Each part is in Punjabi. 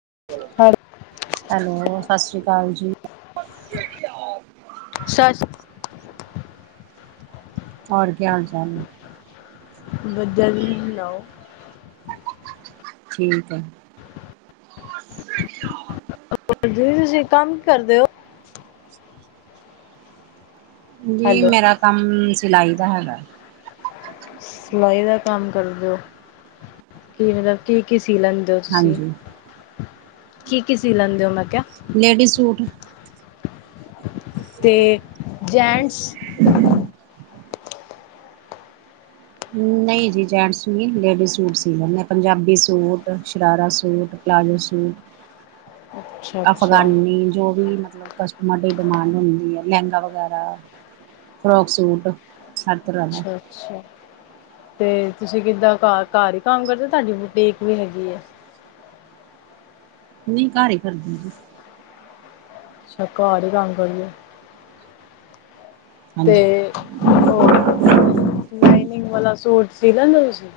[unintelligible] ਹੈਲੋ ਸਤਿ ਸ੍ਰੀ ਅਕਾਲ ਜੀ। ਅਸਟ੍ਰੇਲਿਆਂ [unintelligible] ਹੋਰ ਕੀ ਹਾਲ-ਚਾਲ ਏ। ਵਧੀਆਂ ਤੁਸੀ ਸੁਣਾਓ। ਠੀਕ ਐ। [unintelligible] ਤੁਸੀਂ ਕੰਮ ਕੀ ਕਰਦੇ ਹੋ। ਜੀ ਹੈਲੋ ਮੇਰਾ ਕੰਮ ਸਿਲਾਈ ਦਾ ਹੈਗਾ। ਸਿਲਾਈ ਦਾ ਕੰਮ ਕਰਦੇ ਹੋ ਕੀ ਮਤਲਬ ਕੀ-ਕੀ ਸੀ ਲੈਂਦ ਦਿਓ ਤੁਸੀਂ ਹਾਂਜੀ ਕੀ-ਕੀ ਸੀ ਲੈਂਦੇ ਹੋ ਮੈਂ ਕਿਹਾ। ਲੇਡੀਜ਼ ਸੂਟ ਤੇ ਜੈਂਟਸ ਨਹੀਂ ਜੀ ਜੈਂਟਸ ਨੀ ਲੇਡੀਜ਼ ਸੂਟ ਸੀ ਲੈਂਨੇ ਆਂ Punjabi suit, sharara suit palazzo suit ਅੱਛਾ ਅੱਛਾ ਅਫਗਾਨੀ ਜੋ ਵੀ ਮਤਲਬ ਕਸ ਟਮਰ ਡਿਮਾਂਡ ਹੁੰਦੀ ਏ ਲਹਿੰਗਾ ਵਗੈਰਾ ਫਰੋਕ ਸੂਟ ਹਰ ਤਰ੍ਹਾਂ ਦਾ ਅੱਛਾ ਅੱਛਾ ਤੇ ਤੁਸੀਂ ਕਿੱਦਾਂ ਘਾਰ-ਘਾਰ ਹੀ ਕੰਮ ਕਰਦੇ ਓ ਤੁਹਾਡੀ ਬੂਟੀਕ ਵੀ ਹੈਗੀ ਐ। ਨਹੀਂ ਘਰ ਹੀ ਕਰਦੀ ਜੀ। ਅੱਛਾ ਘਰ ਈ ਕੰਮ ਕਰਦੇ। ਤੇ ਹਾਂਜੀ ਓਹ ਲਾਈਨਿਂਗ ਵਾਲਾ ਸੂਟ ਸੀ ਲੈਂਦੇ ਤੁਸੀਂ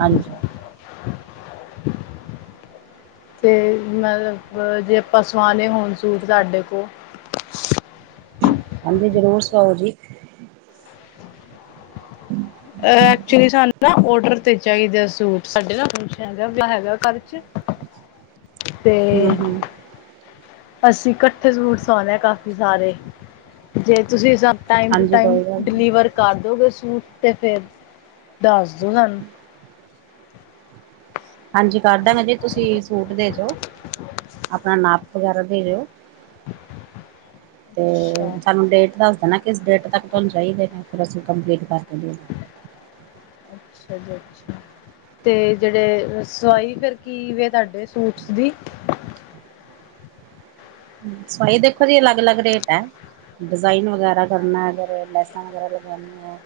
ਹਾਂਜੀ ਫੇਰ ਮਤਲਬ ਜੇ ਅਪਾਂ ਸੂਆਨੇ ਹੋਨ ਸੂਟ ਸਾਡੇ ਕੋਲ। ਹਾਂਜੀ, ਜ਼ਰੂਰ ਸੁਆਓ ਜੀ। [unintelligible] ਐਕਚੁਲੀ ਸਾਨੂੰ ਨਾ ਔਡਰ ਤੇ ਚਾਹੀਦੇ ਸੂਟ ਸਾਡੇ ਨਾ [unintelligible] ਵਿਆਹ ਹੈਗਾ ਘਰ ਚ। ਤੇ ਹਮ ਹਮ ਅਸੀਂ ਕੱਠੇ ਸੂਟ ਸਵਾਨੇਆਂ ਕਾਫੀ ਸਾਰੇ ਜੇ ਤੁਸੀਂ ਸਾਨ ਟਾਈਮ ਟੂ ਹਾਂਜੀ ਟਾਈਮ ਕੋਈ ਗੱਲ ਨਹੀਂ ਡਿਲੀਵਰ ਕਰ ਦਿਉਗੇ ਸੂਟ ਤੇ ਫਿਰ ਦੱਸ ਦੋ ਸਾਨੂੰ। ਹਾਂਜੀ ਕਰ ਦੇਣਾ ਜੀ ਤੁਸੀਂ ਸੂਟ ਦੇ ਜੋੋ। ਆਪਣਾ ਨਾਪ ਵਗੈਰਾ ਦੇ ਜਾਓ। ਤੇ ਅੱਛਾ ਸਾਨੂੰ ਡੇਟ ਦੱਸ ਦੇਣਾ। ਕਿਸ ਡੇਟ ਤੱਕ ਤੁਹਾਨੂੰ ਚਾਹੀਦੇ ਨੇ ਫਿਰ ਅਸੀਂ ਕੰਪਲੀਟ ਕਰ ਦਦੇ। ਅੱਛਾ ਜੀ ਅੱਛਾ। ਤੇ ਜਿਹੜੇ ਅ ਸਵਾਈ ਫਿਰ ਕੀ ਵੇ ਤੁਹਾਡੇ ਸੂਟਸ ਦੀ? ਸਵਾਹੀ ਦੇਖ ਜੀ ਅਲਗ-ਅਲਗ ਰੇਟ ਹੈ। ਡਿਜ਼ਾਇਨ ਵਗੈਰਾ ਕਰਨਾ ਅਗਰ ਲੈਸਾਂ ਵਗੈਰਾ ਲਗਵਉਣੀਆ।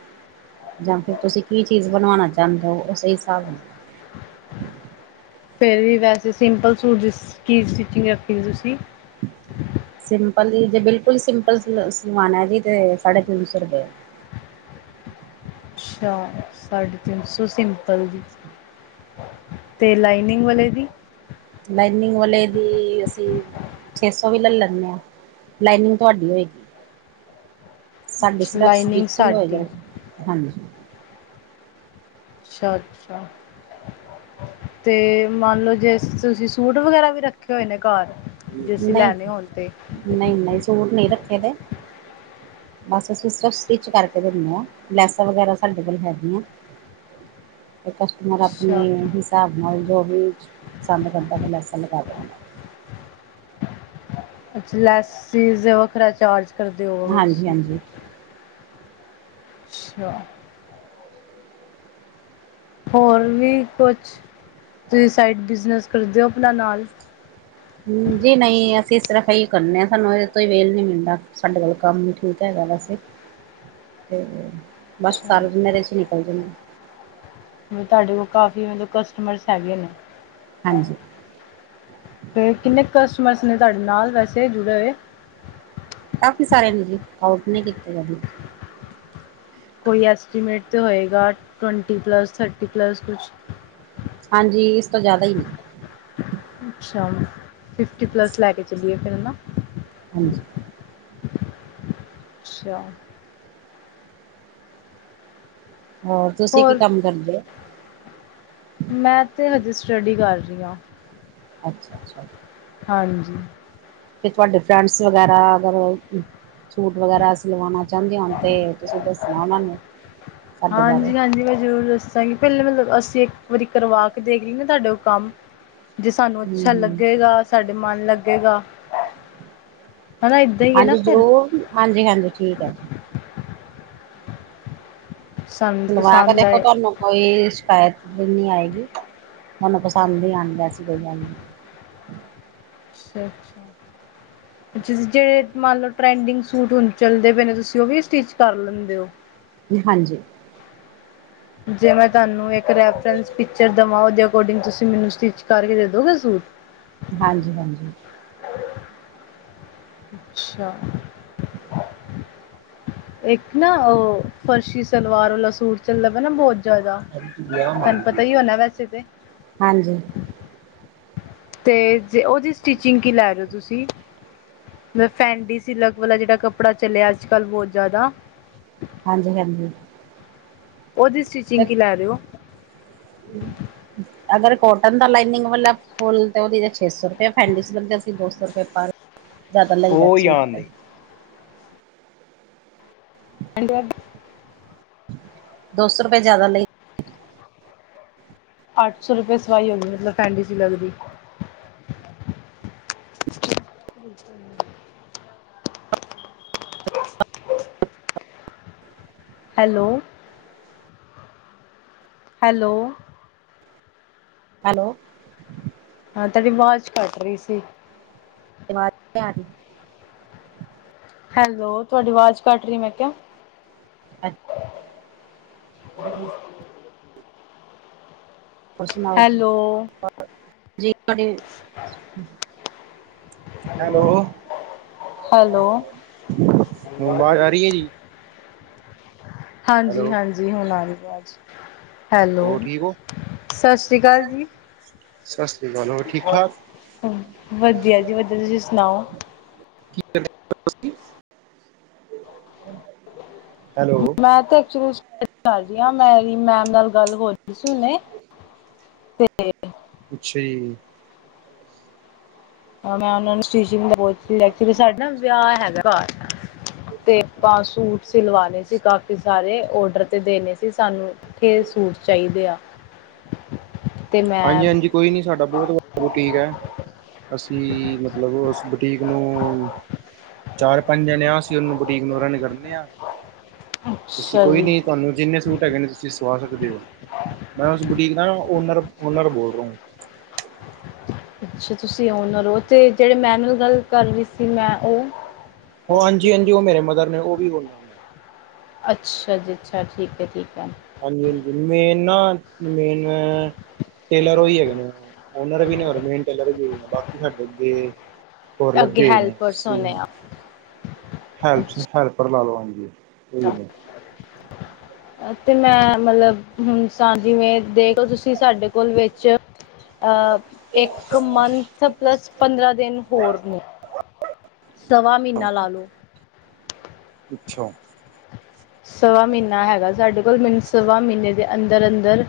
ਜਾਂ ਫੇਰ ਤੁਸੀਂ ਕੀ ਚੀਜ਼ ਬਣਵਾਉਣਾ ਚਾਹੁੰਦੇ ਹੋ ਓਸ ਹਿਸਾਬ ਫੇਰ ਵੀ ਵੈਸੇ ਸਿੰਪਲ ਸੂਟ ਜਿਸ ਕੀ ਸਟਿਚਿੰਗ ਰੱਖੀ ਤੁਸੀਂ? ਸਿੰਪਲ ਜ ਜੇ ਬਿਲਕੁਲ ਸਿੰਪਲ ਸਲ ਸਿਵਾਨਾ ਹੈ ਜੀ ਤੇ ਸਾਢੇ- ਤਿੰਨ ਸੋ ਰੁਪਏ। ਅੱਛਾ ਸਾਢੇ ਤਿੰਨ ਸੌ ਸਿੰਪਲ ਦੀ। ਤੇ ਲਾਈਨਿਂਗ ਵਾਲੇ ਦੀ। ਲਾਈਨਿੰਗ ਵਾਲੇ ਦੀ ਅਸੀਂ ਛੇ ਸੌ ਵੀ ਲੈ ਲੈਂਨੇ ਆ। ਲਾਈਨਿੰਗ ਤੁਹਾਡੀ ਹੋਏਗੀ ਸਾਡੀੇ ਸਿਰਫ ਲਾਈਨਿੰਗ ਸਟਿਚਿੰਗ ਸਾਡੀ ਹੋਏਗਾ। ਹਾਂਜੀ। ਅੱਛਾ-ਅੱਛਾ। ਤੇ ਮੰਨ ਲਓ ਜੇ ਤੁਸੀਂ ਸੂਟ ਵਗੈਰਾ ਵੀ ਰੱਖੇ ਹੋਏ ਨੇ ਘਰ? ਜੇ ਅਸੀ ਲੈਨੇ ਹੋਨ ਤੇ? ਨਹੀਂ-ਨਹੀਂ ਸੂਟ ਨਹੀਂ ਰੱਖੇ ਦੇ। ਬਸ ਅਸੀਂ ਸਿਰਫ ਸਟਿਚ ਕਰਕੇ ਦਿੰਦੇ ਹਾਂ ਲੈਸਾਂ ਵਗੈਰਾ ਸਾਡੇ ਕੋਲ ਹੈਗੀਆ। [unintelligible] ਨਾਲ ਆਪਣੇ ਅੱਛਾ ਹਿਸਾਬ ਨਾਲ ਜੋ ਵੀ ਪਸੰਦ ਕਰਦਾ ਤਾ ਲੈਸਾਂ ਲਗਾ ਦਿੰਨੇ ਆ। ਅੱਛਾ ਲੈਸਸੀਜ ਵੱਖਰਾ ਚਾਰਜ ਕਰਦੇ ਹੋਵਗੇ ਹਾਂਜੀ ਤੁਸੀਂ। ਹਾਂਜੀ ਅੱਛਾ। ਹੋਰ ਵੀ ਕੁਛ ਤੁਸੀਂ ਸਾਈਡ ਬਿਜ਼ਨਸ ਕਰਦੇ ਹੋ ਆਪਣਾ ਨਾਲ। ਹੁ ਜੀ ਨਹੀਂ ਅਸੀਂ ਸਿਰਫ਼ ਆਹੀ ਕਰਨੇ ਹਾਂ ਸਾਨੂੰ ਇਹਦੇ ਤੋਂਈ ਵੇਲ ਨੀ ਮਿਲਦਾ। ਸਾਡੇ ਵਲ ਕੰਮ ਠੀਕ ਹੈਗਾ ਵੈਸੇ। ਤੇ ਬਸ ਅੱਛਾ ਸਾਰਾ ਦਿਨ ਇਹਦੇ ਚ ਨਿਕਲ ਜਾਂਦਾ। ਮਤਲਬ ਤੁਹਾਡੇ ਕੋਲ ਕਾਫੀ ਮਤਲਬ ਕਸਟਮਰਸ ਹੈਗੇ ਨੇ। ਹਾਂਜੀ। ਤੇ ਕਿੰਨੇ ਕਸਟਮਰਸ ਨੇ ਤੁਹਾਡੇ ਨਾਲ ਵੈਸੇ ਜੁੜੇ ਹੋਏ? ਕਾਫੀ ਸਾਰੇ ਨੇ ਜੀ ਕੋਟ ਨੀ ਕੀਤੇ ਕਦੀ। ਕੋਈ ਐਸਟੀਮੇਟ ਤਾਂ ਹੋਏਗਾ ਟਵੰਟੀ ਪਲੱਸ, ਥਰਟੀ ਪਲੱਸ ਕੁਛ। ਹਾਂਜੀ, ਇਸ ਤੋਂ ਜਾਦਾ ਹੀ ਨੇ। ਅੱਛਾ ਫਿਫਟੀ ਪਲੱਸ ਲੈ ਕੇ ਚਲੀਏ ਫੇਰ ਹਨਾ। ਹਾਂਜੀ। ਅੱਛਾ। ਹੋਰ ਤੁਸੀਂ ਕੀ ਕੰਮ ਕਰਦੇ ਹੋ? ਮੈਂ ਤੇ ਹਜੇ ਸਟੱਡੀ ਕਰ ਰਹੀ ਹਾ। ਅੱਛਾ-ਅੱਛਾ। ਹਾਂਜੀ। ਤੇ ਤੁਹਾਡੇ ਫਰੈਂਡਸ ਵਗੈਰਾ ਅਗਰ ਸੂਟ ਵਗੈਰਾ ਸਿਲਵਾਨਾ ਚਾਹੁੰਦੇ ਹੋਣ ਤੇ ਤੁਸੀਂ ਦੱਸਣਾ ਉਹਨਾਂ ਨੂੰ। ਸਾਡੇ ਬਾਰੇ ਹਾਂਜੀ ਹੂੰ ਹਾਂਜੀ ਮੈਂ ਜ਼ਰੂਰ ਦੱਸਾਂਗੀ, ਪਹਿਲੇ ਮਤਲਬ ਅਸੀਂ ਇੱਕ ਵਾਰੀ ਕਰਵਾ ਕੇ ਦੇਖ ਲਈ ਨਾ ਤੁਹਾਡੇ ਉਹ ਕੰਮ ਜੇ ਸਾਨੂੰ ਅੱਛਾ ਹੂੰ ਲੱਗੇਗਾ, ਸਾਡੇ ਮਨ ਲੱਗੇਗਾ ਹਨਾ ਏਦਾਂ ਹੀ ਹੈ ਨਾ ਹਾਂਜੀ ਫਿਰ ਜ਼ਰੂਰ, ਹਾਂਜੀ ਹਾਂਜੀ ਠੀਕ ਐ ਜੀ। ਸਾਨੂੰ ਸਿਲਵਾ ਕੇ ਪਸੰਦ ਦੇਖੋ ਆਏ ਤਆਨੂੰ। ਕੋਈ ਸ਼ਿਕਾਇਤ ਨ੍ਹੀਂ ਆਏਗੀ। ਤੁਹਾਨੂੰ ਪਸੰਦ ਈ ਆਂਦਾ ਐਸੀ ਕੋਈ ਗੱਲ ਨ੍ਹੀਂ। ਅੱਛਾ ਅੱਛਾ। [unintelligible] ਜਿਸ ਜਿਹੜੇ ਮੰਨ ਲਓ ਟਰੈਂਡਿੰਗ ਸੂਟ ਹੁਣ ਚੱਲਦੇ ਪਏ ਨੇ, ਤੁਸੀਂ ਉਹ ਵੀ ਸਟਿਚ ਕਰ ਲੈਂਦੇ ਹੋ? ਹਾਂਜੀ। ਜੇ ਮੈਂ ਤੁਹਾਨੂੰ ਇੱਕ ਰੈਫਰੈਂਸ ਪਿਕਚਰ ਦੇਵਾਂ ਉਹਦੇ ਅਕੋਰਡਿੰਗ ਤੁਸੀਂ ਮੈਨੂੰ ਸਟੀਚ ਕਰਕੇ ਦੇ ਦੋਗੇ ਸੂਟ ਹਾਂਜੀ ਹਾਂਜੀ। ਅੱਛਾ। [inaudible] ਇੱਕ ਨਾਂ ਉਹ ਫਰਸ਼ੀ ਸਲਵਾਰ ਵਾਲਾ ਸੂਟ ਚੱਲਦਾ ਪਆਨਾਂ ਬਹੁਤ ਜ਼ਿਆਦਾ, ਤੁਹਾਨੂੰ ਪਤਾ ਹੀ ਹੋਣਾ ਵੈਸੇ ਤੇ। ਹਾਂਜੀ। ਤੇ ਜੇ ਉਹਦੀ ਸਟਿਚਿੰਗ ਕੀ ਲੈ ਰਹੇ ਹੋ ਤੁਸੀਂ? ਫ ਫੈਂਡੀ ਸਿਲਕ ਵਾਲਾ ਜਿਹੜਾ ਕੱਪੜਾ ਚੱਲਿਆ ਅੱਜ-ਕੱਲ੍ਹ ਬਹੁਤ ਜ਼ਿਆਦਾ ਹਾਂਜੀ ਹਾਂਜੀ। ਉਹਦੀ ਸਟੀਿਚਿੰਗ ਕਿ ਲੈ ਰਹੇ ਹੋ? [inaudible] ਅਗਰ ਕੋਟਨ ਦਾ ਲਾਈਨਿੰਗ ਵਾਲਾ ਫੁੱਲ ਤੇ ਉਹਦੀ ਤੇ ਛੇ ਸੌ ਰੁਪਏ। ਫੈਂਡ ਅਸੀਂ ਦੋ ਸੌ ਰੁਪਏ ਪਰ ਜ਼ਿਆਦਾ ਲ ਲੈ ਉਹ ਸੀ ਯਾਦ ਤੇ ਨਹੀਂ ਹੰਡ ਵ [unintelligible] ਦੋ ਸੌ ਰੁਪਏ ਜ਼ਿਆਦਾ ਲਈ ਅੱਠ ਸੌ ਰੁਪਏ ਸਵਾਈ ਹੋਗੀ, ਮਤਲਬ ਫੈਂਡੀ ਸਿਲਕ ਦੀ। [unintelligible] ਹੈਲੋ ਹੈਲੋ ਹੈਲੋ ਹਾਂ, ਤੁਹਾਡੀ ਵਾਜ ਕੱਟ ਰਹੀ ਸੀ। ਅਵਾਜ਼ ਨੀਂ ਆ ਰਹੀ। ਹੈਲੋ, ਤੁਹਾਡੀ ਆਵਾਜ਼ ਕੱਟ ਰਹੀ ਮੈਂ ਕਿਆ। ਅੱਛ [unintelligible] ਹੋਰ ਸੁਣਾਓ ਜੀ, ਹੈਲੋ [unintelligible] ਜੀ ਤੁਹਾਡੀ ਹੈਲੋ। ਹੈਲੋ ਹੁਣ ਆਵਾਜ਼ ਆ ਰਹੀ ਹੈ ਜੀ। ਹੈਲੋ ਹਾਂਜੀ ਹਾਂਜੀ। ਹੁਣ ਆ ਗਹੀ ਵਾਜ, ਹੈਲੋ, ਹੋਰ ਠੀਕ ਹੋ ਸਤਿ ਸ਼੍ਰੀ ਅਕਾਲ ਜੀ। ਸਤਿ ਸ੍ਰੀ ਅਕਾਲ ਹੋਰ ਠੀਕ ਠਾਕ ਵਧੀਆ ਜੀ ਵਧੀਆ। ਤੁਸੀਂ ਸੁਣਾਓ? ਕੀ ਕਹਿੰਦੇ ਪੈਓ, ਤੁਸੀਂ। ਮੈਂ ਤੇ ਏਕਚੂਲੀ ਚ ਕਰ ਰਹੀਆਂ, ਮੇਰੀ ਮੈਮ ਨਾਲ ਗੱਲ ਹੋ ਰਹੀ ਸੀ ਹੁਨੇਂ ਤੇ ਅੱਛਾ ਜੀ। ਮੈਂ ਓਨਾਂ ਨੂੰ ਸ਼ਟੀਚੀਗ ਦਾ ਬ ਪੁੱਛ ਰੀ। ਐਕਚੁਲੀ ਸਾਡੇ ਨਾਂ ਵਿਆਹ ਹੈਗਾ ਘਰ ਤੇ ਆਪਾਂ ਸੂਟ ਸਿਲਵਾਣੇ ਸੀ। ਕਾਫੀ ਸਾਰੇ ਓਡਰ ਤੇ ਦੇਣੇਂ ਸੀ ਸਾਨੂੰ ਛੇ ਸੂਟ ਚਾਹੀਦੇ ਆ। ਤੇ ਮੈਂ ਹਾਂਜੀ ਹਾਂਜੀ, ਕੋਈ ਨੀਂ ਸਾਡਾ ਬਹੁਤ ਵੱਡਾ ਬੂਟੀਕ ਐ। ਅਸੀਂ ਮਤਲਬ, ਓਸ ਬੁਟੀਕ ਨੂੰ ਚਾਰ- ਪੰਜਣੇ ਆ। ਅਸੀਂ ਉਹਨੂੰ ਬੁਟੀਕ ਨੂੰ ਰਨ ਕਰਨੇ ਆ। ਤੁਸੀਂ ਅੱਛਾ ਕੋਈ ਜੀ ਨੀ ਤੁਹਾਨੂੰ ਜਿੰਨੇ ਸੂਟ ਹੈਗੇ ਨੇ, ਤੁਸੀਂ ਸਵਾ ਸਕਦੇ ਓ, ਮੈਂ ਉਸ ਬੁਟੀਕ ਦਾ ਓਨਰ ਓਨਰ ਬੋਲ ਰਹਾ ਹੂੰ। ਅੱਛਾ। ਤੁਸੀਂ ਓਨਰ ਹੋ, ਤੇ ਜੇੜੇ ਮੈਮ ਨਾਲ ਗੱਲ ਕਰ ਰਹੀ ਸੀ, ਮੈਂ ਉਹ ਓ ਹਾਂਜੀ ਹਾਂਜੀ, ਉਹ ਮੇਰੇ ਮਦਰ ਨੇ ਓ ਵੀ ਓਨਰ ਨੇ ਅੱਛਾ ਜੀ, ਅੱਛਾ ਠੀਕ ਹੈ-ਠੀਕ ਹੈ। ਹਾਂਜੀ-ਹਾਂਜੀ ਮੇਨ ਨਾ ਮੇਨ ਟੇਲਰ ਉਈ ਹੈਗੇ ਨੇ ਓਨਰ ਵੀ ਨੇ, ਔਰ ਮੇਨ ਟੇਲਰ ਵੀ ਨੇ ਬਾਕੀ ਸਾਡੇ ਅੱਗੇ ਹੋਰ ਅੱਗੇ ਲੱਗੇ ਨੇ ਹੈਲਪਰਸ ਹੋਣੇ ਆ ਅੱਛਾ ਹੈਲਪ-ਹੈਲਪ। ਉੱਪਰ ਲਾ ਲਵਾਂਗੇ ਉਹੀ ਨਹੀਂ ਤੇ ਮੈਂ ਮਤਲਬ ਹੁਣ ਜਿਵੇਂ ਦੇਖ ਲੋ ਤੁਸੀਂ ਸਾਡੇ ਕੋਲ ਵਿੱਚ ਆ ਇੱਕ ਮੰਥ ਪਲੱਸ ਪੰਦਰਾਂ ਦਿਨ ਹੋਰ ਨੇ। ਸਵਾ ਮਹੀਨਾ ਲਾਲੋ [unintelligible] ਅੱਛਾ। ਸਵਾ ਮਹੀਨਾ ਹੈਗਾ, ਸਾਡੇ ਕੋਲ ਮੈਨੂੰ ਸਵਾ ਮਹੀਨੇ ਦੇ ਅੰਦਰ ਅੰਦਰ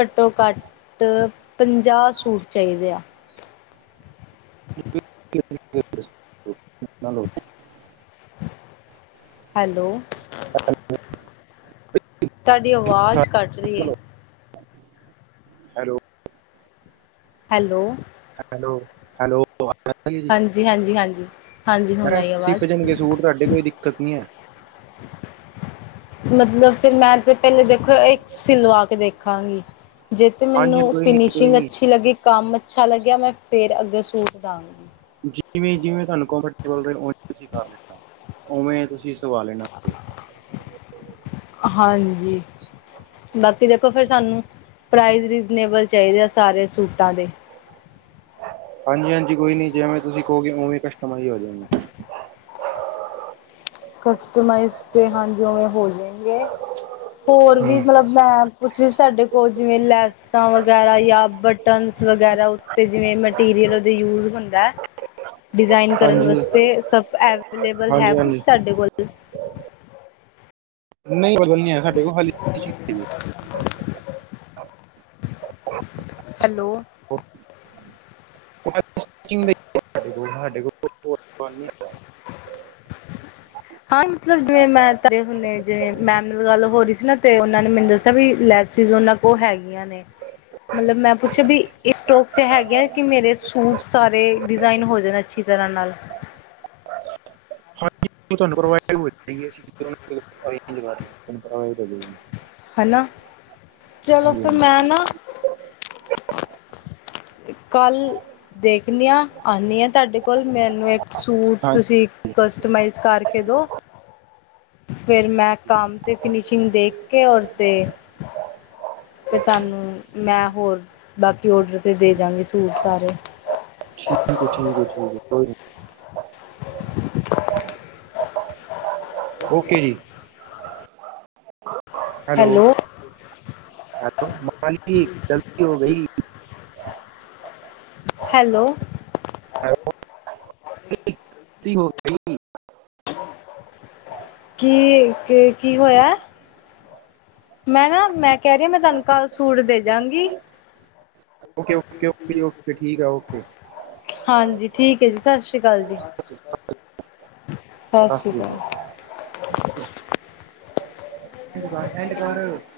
ਘੱਟੋ-ਘੱਟ ਪੰਜਾਹ ਸੂਟ ਚਾਹੀਦੇ ਆ। [inaudible] ਹੈਲੋ। ਤੁਆਡੀ ਆਵਾਜ਼ ਕੱਟ ਰਹੀ ਏ। ਹੈਲੋ। ਹੈਲੋ। ਹੈਲੋ-ਹੈਲੋ ਹਾਂਜੀ-ਹਾਂਜੀ, ਹਾਂਜੀ-ਹਾਂਜੀ ਮੈਂ ਹੁਣ ਕਿਹਾ ਆਈ ਆਵਾਜ਼ ਸਿਪ ਜਾਣਗੇ ਸੂਟ ਤੁਆਡੀ ਕੋਈ ਦਿੱਕਤ ਨੀ ਐ। ਮਤਲਬ, ਫਿਰ ਮੈਂ ਤੇ ਪਹਿਲੇ ਦੇਖੋ, ਇੱਕ ਸਿਲਵਾ ਕੇ ਦੇਖਾਂਗੀ। ਜੇ ਤੇ ਹਾਂਜੀ ਮੈਨੂੰ ਕੋਈ ਨੀ ਕੋਈ ਫਿਨਿਸ਼ਿੰਗ ਨੀ ਅੱਛੀ ਲੱਗੀ, ਕੰਮ ਅੱਛਾ ਲੱਗਿਆ। ਮੈਂ ਫੇਰ ਅੱਗੇ ਸੂਟ ਦਾਂਗੀ। ਜਿਵੇਂ-ਜਿਵੇਂ ਤੁਹਾਨੂੰ ਕੰਫਰਟੇਬਲ ਰਏ, ਓਵੇ ਤੁਸੀਂ ਕਰ ਲੈਣਾ, ਓਵੇ ਤੁਸੀਂ ਸਵਾ ਲੈਣਾ। ਹਾਂਜੀ। ਬਾਕੀ, ਦੇਖੋ ਫਿਰ ਸਾਨੂੰ ਪ੍ਰਾਈਜ਼ ਰੀਜਨੇਬਲ ਚਾਹੀਦੇ ਆ। ਸਾਰੇ ਸੂਟਾਂ ਦੇ ਹਾਂਜੀ-ਹਾਂਜੀ ਕੋਈ ਨੀ ਜਿਵੇਂ ਤੁਸੀਂ ਕਹੋਗੇ, ਉਵੇਂ ਕਸਟਮਾਈਜ਼ ਹੋ ਜਾਂਣਗੇ। ਕਸਟਮਾਈਜ਼ ਤੇ ਹਾਂਜੀ ਓਵੇਂ ਹੋ ਜਾਣਗੇ, ਹੋਰ ਵੀ ਹੂੰ ਮਤਲਬ ਮੈਂ ਪੁੱਛ ਸਾਡੇ ਕੋਲ ਜਿਵੇਂ ਲੈਸਾਂ ਵਗੈਰਾ ਜਾਂ ਬਟਨਸ ਵਗੈਰਾ ਅਤੇ ਜਿਵੇਂ ਮਟੀਰੀਅਲ ਉਦੇ ਯੂਜ਼ ਹੁੰਦਾ। [unintelligible] ਡਿਜ਼ਾਇਨ ਕਰਨ ਵਾਸਤੇ ਸਭ ਅਵੇਲੇਬਲ ਹੈ। ਕੁੱਛ ਹਾਂਜੀ-ਹਾਂਜੀ-ਹਾਂਜੀ ਸਾਡੇ ਕੋਲ ਨਹੀਂ, ਉਹ ਤਾਂ ਨਹੀਂ ਹੈ। ਸਾਡੇ ਕੋਲ ਖਾਲੀ [inaudible] ਹੈਲੋ। [inaudible] ਹਾਂ ਮਤਲੱਬ ਜਿਵੇਂ ਮੈਂਮ ਘਰੇ ਹੁਨੇ, ਜਿਵੇਂ ਮੈਮ ਨਾਲ ਗੱਲ ਹੋ ਰਹੀ ਸੀ ਨਾ ਤੇ ਉਹਨਾਂ ਨੇ ਮੈਨੂੰ ਦੱਸਿਆ ਵੀ ਲੈਸੀਜ ਉਹਨਾਂ ਉਹ ਹੈਗੀਆਂ ਨੇ। ਮਤਲੱਬ ਮੈਂ ਪੁੱਛਿਆ ਵੀ ਇਸ ਸਟੋਕ ਚ ਹੈਗੇ ਆ, ਕਿ ਮੇਰੇ ਸੂਟ ਸਾਰੇ ਡਿਜ਼ਾਇਨ ਹੋ ਜਾਣੇ। ਅੱਛੀ ਤਰ੍ਹਾਂ ਨਾਲ [inaudible] ਹਾਂਜੀ [unintelligible] ਹੈਨਾ ਚਲੋ ਹਾਂਜੀ ਫਿਰ ਹਾਂਜੀ ਮੈਂ ਨਾ ਕੱਲ੍ਹ ਦੇਖਣੇ ਹਾਂ ਆਨੇ ਆ, ਤੁਹਾਡੇ ਕੋਲ ਮੈਨੂੰ ਇੱਕ ਸੂਟ ਹਾਂਜੀ ਤੁਸੀਂ ਕਸਟਮਾਈਜ਼ ਕਰਕੇ ਦੋ ਫਿਰ ਮੈਂ ਕੰਮ ਤੇ ਫਿਨਿਸ਼ਿੰਗ ਦੇਖ ਕੇ ਔਰ ਤੇ ਫਿਰ ਤੁਹਾਨੂੰ ਮੈਂ ਹੋਰ ਬਾਕੀ ਔਡਰ ਤੇ ਦੇ ਜਾਗੇ ਸੂਟ ਸਾਰੇ। [inaudible] [unintelligible] [inaudible] ਓਕੇ ਜੀ। ਹੈਲੋ ਹੈਲੋ ਮਾਲਿਕ ਗਲਤੀ ਹੋ ਗਈ। ਹੈਲੋ [unintelligible] ਕੀ -ਕੀ -ਕੀ ਹੋਇਆ? ਮੈਂ ਨਾ ਮੈਂ ਕਹਿ ਰੀ ਮੈਂ ਤੁਹਾਨੂੰ ਕਲ ਸੂਟ ਦੇ ਜਾਗੀ। ਓਕੇ -ਓਕੇ -ਓਕੇ -ਓਕੇ ਠੀਕ ਆ ਓਕੇ। ਹਾਂਜੀ ਠੀਕ ਏ ਜੀ ਸਤਿ ਸ਼੍ਰੀ ਆਕਾਲ ਜੀ। ਸਤਿ ਸਤਿ ਸ਼੍ਰੀ ਅਕਾਲ। [unintelligible]